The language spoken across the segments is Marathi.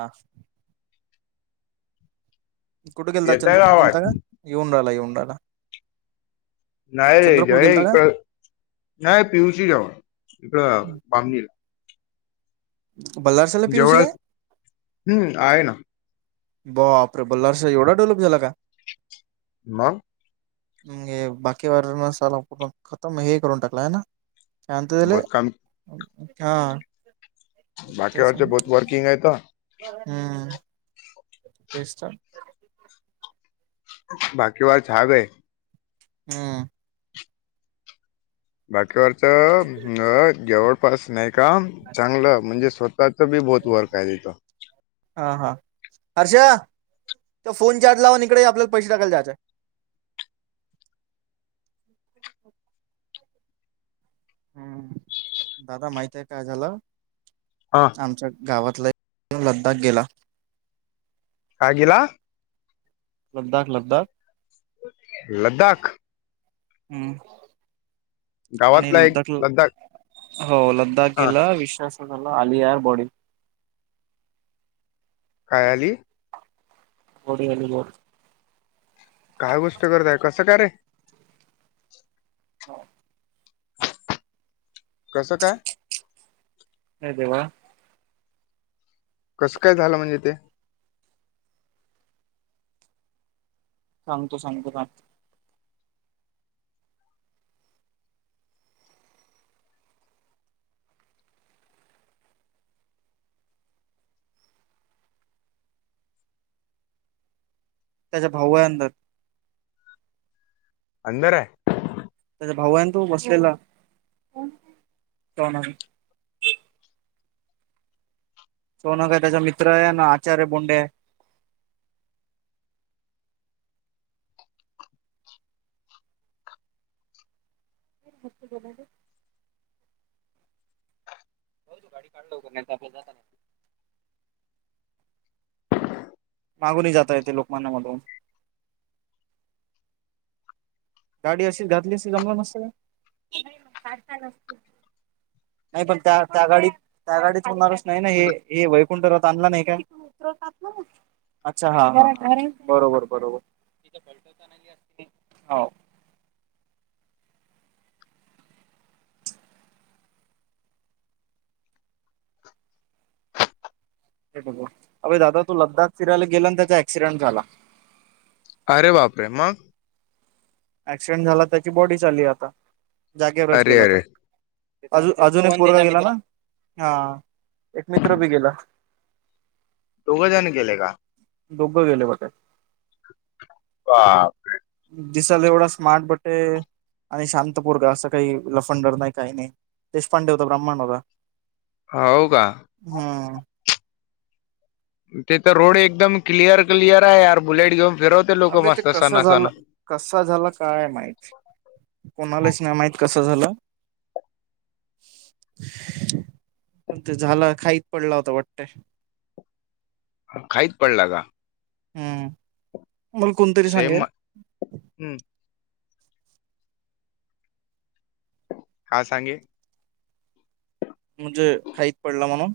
हा. कुठे गेलता येतय चंद्रपूर आवाज? गेलता का येऊन राहिला, येऊन राहिला. नाही रे ज चंद्रपूर आहे गेलता का? इकड नाही पिवशी जाऊ इकड पामगिरी बल्लारस जेवळ हम्म आहे ना. बापरे बल्लारशा एवढा डेव्हलप झाला का? मग. म्हे बाकी वनाला खतम हे करून टाकला आहे ना? काय म्हणता त्याला बहुत काम हा. तेच बाकीवरच बहुत वर्किंग आहे तर हम्म तेच तर. बाकी वा छान आहे. हम्म. बाकीवरच जवळपास नाही का? चांगलं म्हणजे स्वतःच बी बहुत वर्क आहे तिथं. हा, हा हर्षा तो फोन चार्ज लावन इकडे ये आपल्याला पैसे टाकायला जायचे. हम्म दादा माहित आहे काय झाला. हां. आमच्या गावातला एक लद्दाख गेला. काय गेला? लद्दाख, लद्दाख, लद्दाख. हम्म. आणि गावातला एक लद्दाख हो लद्दाख हा गेलं विश्वास असा झाला आलिया बॉडी. कायली? बॉडी आली बॉडी. काय गोष्ट करताय कसं कारे? हो. कसं काय? हे देेवा कसं काय झालं म्हणजे ते? सांगतो, सांगतो थांब. त्याच्या भाऊ हाय अंदर अंदर आहे. त्याचा भाऊ हायन तो बसलेला कोण ता. सोन काय त्याचा मित्र आहे ना आचार्य बोंडे कती बोला हो तू गाडी काढल हो का नाही नाही. मागूनणी जाता येते लोकमानमधून गाडी अशीच घातली जमलं नसत का नाही पण त्या त्या गाडी त्या गाडीच होणारच नाही ना हे वैकुंठ राथ आणल हे काय अच्छा हा बरोबर बरोबर. ते अई दादा तू लद्दाख फिरायला गेला त्याचा ऍक्सिडेंट झाला. अरे बापरे मग क्सिडेंट झाला त्याची बॉडी चालली आता जागेवरच अरे गेला तो अरे अज अजूनही पूर्ण गेला ना हा एक मित्र बी गेला. [inaudible] दोघं जण गेले का? दोघं गेले होतत. ह. दिसाला एवढा स्मार्ट बटे आणि शांतपुरगा असं काही लफंडर नाही काही नाही देशपांडे होता ब्राह्मण होता. हो का? हा. ते तर रोड एकदम क्लिअर क्लिअर आहेर बुलेट घेऊन फिरवते लोक अबे ते मस्त कसं सणा झालं सण कसा झाला काय माहत कोणालाच नाही माहत कसं झालं. पण ते झालं खाईच पडला होता वाटतय. अ खाईच पडला का? हं. सेम हम्. हा सांगे. म्हणजे खाईत पडला म्हणून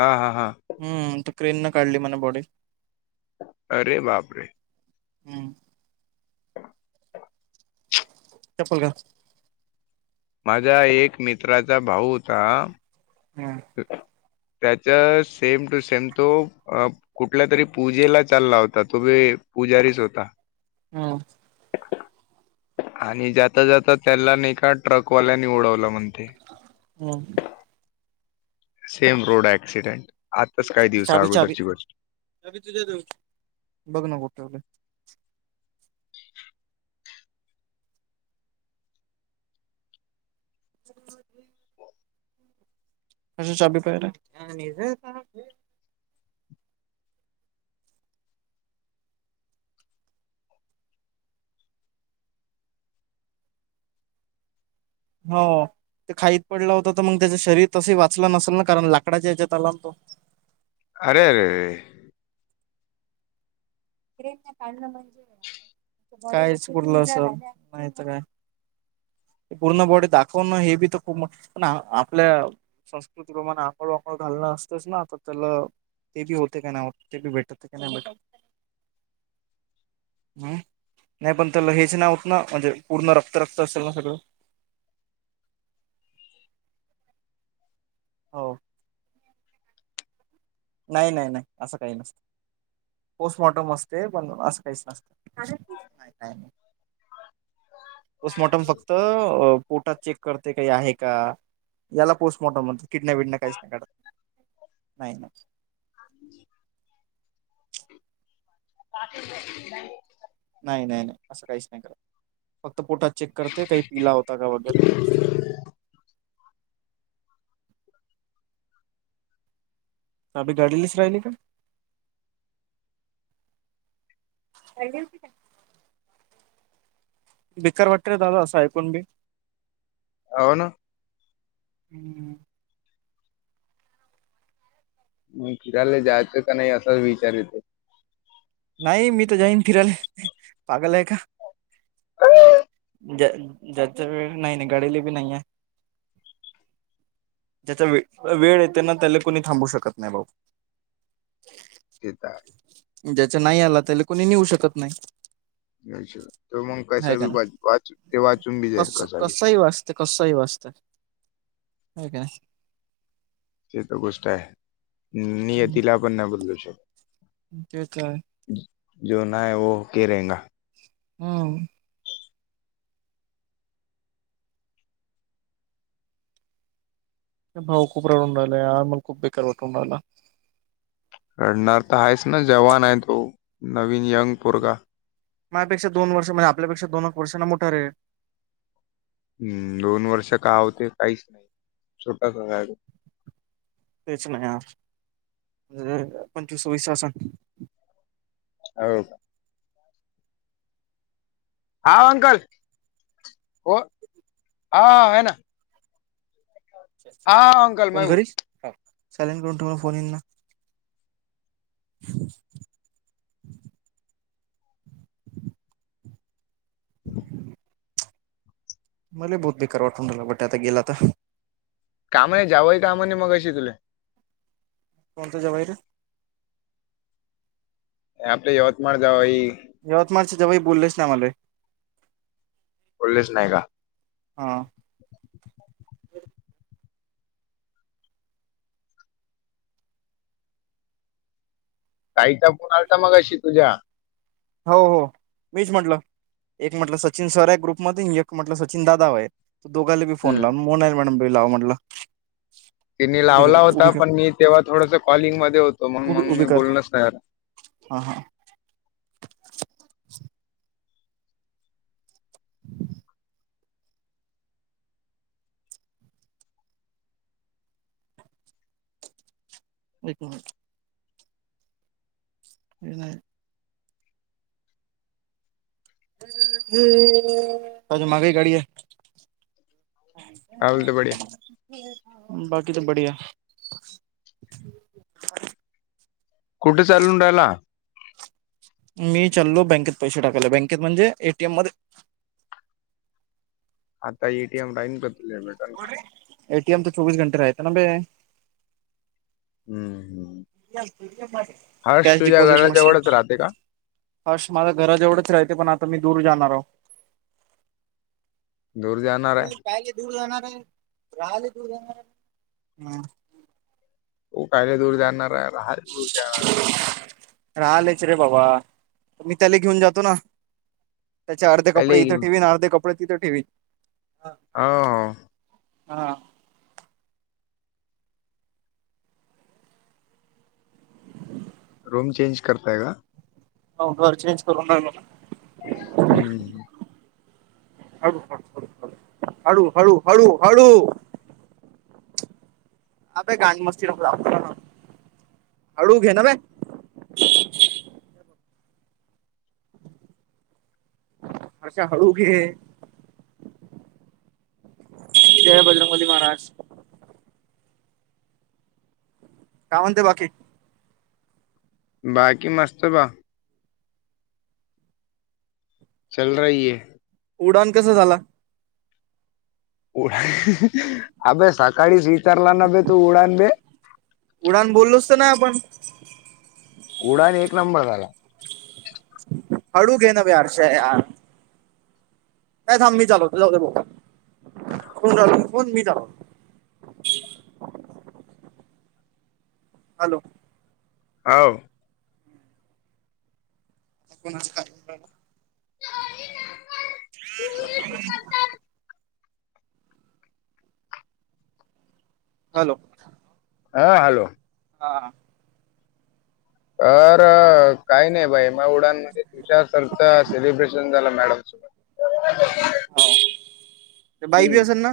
हा हां हां. हम्म त क्रेन न काढली मणा बॉडी अरे बापरे! हम्म. ह. चपल का? माझा एक मित्राचा भाऊ होता. हम. त्याच्या सेम टू सेम तो कुठल्या तरी पूजेला चालला होता तोी पुजारीच होता. हम्. आणि जाता जात त्याला न का ट्रकवाल्यानी उडवलं म्हणते. ह. हम. सेम रोड ऍक्सिडेंट आताच काही दिवसा अगोदरची गोष्ट अ तुझ्या बघ नाठेव. [inaudible] [inaudible] अस चवीी पहि हो ते खाईत पडलं होत तर मग त्याच शरीर तस वाचलं नसेल ना कारण लाकडाच्या याच्यात आलातो. अरे अरे. ज काहीच उरलं अस माहित काय? पूर्ण बॉडी दाखवणं हे बी तर खूप मोठ पण आपल्या संस्कृती प्रमाणे आंगोळ वांगोळ घालणं असतेच ना आता त्याला ते बी होते का नाही ते बी भेटतते का नाही भेट हम् नाही पण त्या ल हेच नाव होत ना म्हणजे पूर्ण रक्त रक्त असेल ना सगळं हो नाही नाही नाही असं काही नसत पोस्टमॉर्टम असते पण असं काहीच नसत. ठी का नाही. पोस्टमॉर्टम फक्त पोटात चे करते काही आहे का याला पोस्टमॉर्टम म्हणत किडनप विडन काहीच नाही काढत. नाही नाही. पा नाही नाही नाही असं काहीच नाही करा फक्त पोटात चेक करते काही पिला होता का वगैरे अभी गाडी लिस राहि का हती का बिकार वाटत र दादा असं ऐकून बी अवन हम् मग फिरायला जायचं का नाही असाच विचार येतो नाही मी तर जाईन फिरायले पागलय का अ ज ज नाही नाही गडेली बी नाहीये त्याचा वे वेळ येते ना त्याला कोुणी थांबू शकत नाही भाऊ जता आहे ज्याचा नाही आला त्या कोणी नऊ शकत नाही अ तर मग आहे कसा का बी नाही वाच ते वाचून बी जाईल कसा ते कसही वाचतात का ह तर गोष्ट आहे नियतीला आपण न बदलू शकतो ते काय जो नाय व के रेंगा हम भाऊ खूप रडूनडालेय आर्मल खूप बेकार वाटून आला रडणार तर आहेच ना जवान आहे तो नवीन यंग पोरगा माझपेक्षा दोन वर्ष म्हणज आपल्यापेक्षा दोन वर्षांना मोठार आहे हम्म दोन वर्ष का होते काहीच नाही छोटासा तेच नाही पंचवीसवी शासन हो का हा अंकल हो हा आहे ना हा अंकल फोन मग कररीस चालेन करून ठ फोन येईन ना [inaudible] हम्म मला बहु बेकार वाठवून झाला बट आता गेलाता काम नाही जावही काम मग शिकलेय कोणत ज बाई रे आपडे यवतमाळ जाई यवतमाळच्याव्हाही बोललेच आम्हाला बोललेच नाही का हां ताई टापून आलता मग अशी तुझ्या हो हो मीच म्हटलं एक म्हटलं सचिन सर आहे ग्रुप मध एक म्हटलं सचिन दादाव आहे त दोघाला बी फोन हम्म लावून म नाही मॅडम बी लाव म्हटलं तिनी उभी कर लावला होता उभी पण मी तेव्हा थोडस कॉलिंग मध्ये होत उब उभी कर हा हा [inaudible] [inaudible] [unintelligible] माग गाडी घे. काय बोलते बढिया बाकी तर बढिया. कुठे चालून राहिला? मी चालो बँकेत पैसे टाकायले. बँकेत म्हणजे एटीएम मध्ये. आता एटीएम राहीन कर एटीएम तर चोवीस घंटे राहते ना बे. हम्म! हम्! Cash deposit machine. घराजवळच राहते का? हर्श माझ घरज एवढंच राहतें पण आता मी दूर जाणार आहो. दूर जाणार आहे. पाहिले दूर जाणार आहे राहाले दूर जाणार आहे हम त कायले दूर जाणार राहा च चच राहालेच रे बाबा मी त्याला घेऊन जातो ना त्याचे अर्धे कपडे त्याले इथं घेऊन ठेवीन अर्धे कपडे तिथं ठेवीन हो हो. हा रूम चचेंज करताय का हो अर्चरच करणार मला हम्म! ह हळू- हळू- हळू- हळू. [inaudible] अशा हळू घे. जय बजरंग बली महाराज. काय म्हणते बाकी. बाकी मस्त बा. चल रही हे. उडान कस झाला. उडा ह बे सकाळी स्वीतारला न बे तू उडान बे. उडान बोललो असत ना आपण. उडाइ आणि एक नंबर झाला. हळू घे ना बे हर्षा यार. का थांब मी चालवतो जाऊ बघ फनल फोन मी चालो. हॅलो! होव. कोणाच? हम! हम्! हॅलो! हा हॅलो! हा. अर काही नाही बाई मग उडान. तुषार सरच सेलिब्रेशन झाला मॅडम स हो बाई बी असेल ना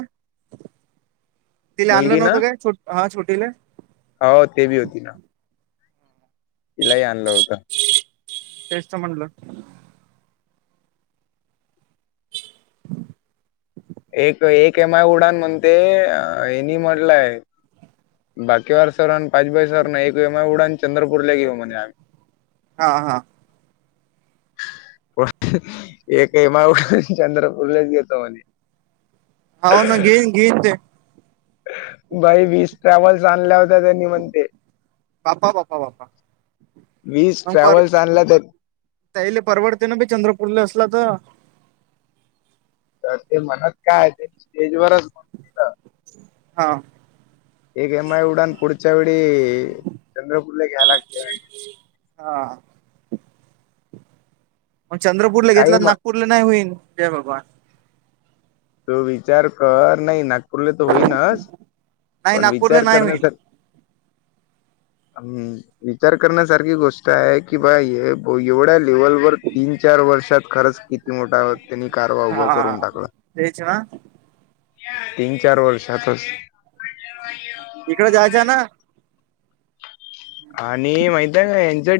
तिला आणलं मुलगी ना नव्हतं काय ट हा छोटीला हो ती बी होती ना. तिलाही आणलं होतं. तेच म्हणलं. [unintelligible] एक एक एम आय उडान म्हणते हेनी म्हटलंय. बाकीवार सर आणि पाच बाई सरन एकय उडा आणि चंद्रपूर ला घेऊ म्हणे आम्ही हा हा. प एकही माऊठ चंद्रपूरलेच घेतो म्हणे. [inaudible] बाई वीस ट्रॅव्हल्स आणल्या होत्या त्यांनी म्हणते. बाप्पा बाप्पा बाप्पा. वीस ट्रॅव्हल्स आणला तर त्याले परवडते ना बी चंद्रपूरला असला तर. तर ते म्हणत काय हाय ते स्टेजवरच म्हणत हा. एक एम आय उडाण पुढच्या वेळी चंद्रपूर ला घ्यायला लागत. हा मग चंद्रपूरला काही घेतलात ना. मग पुरलं नाय होईन के बाबा. तू विचार कर नाही ना. रले तर होई नाच नाही पण नागपूरला विचार नाही होईल करण्यासा [inaudible] विचार करण्यासारखी गोष्ट आहे की बा एवढ्या लेव्हलवर तीन चार वर्षात खरंच किती मोठा त्यांनी कारभार उभा हा करून टाकला. तेच ना. तीन चार वर्षातच. [unintelligible] इकडे जायच्या ना. आणि माहित हाय का यांच्या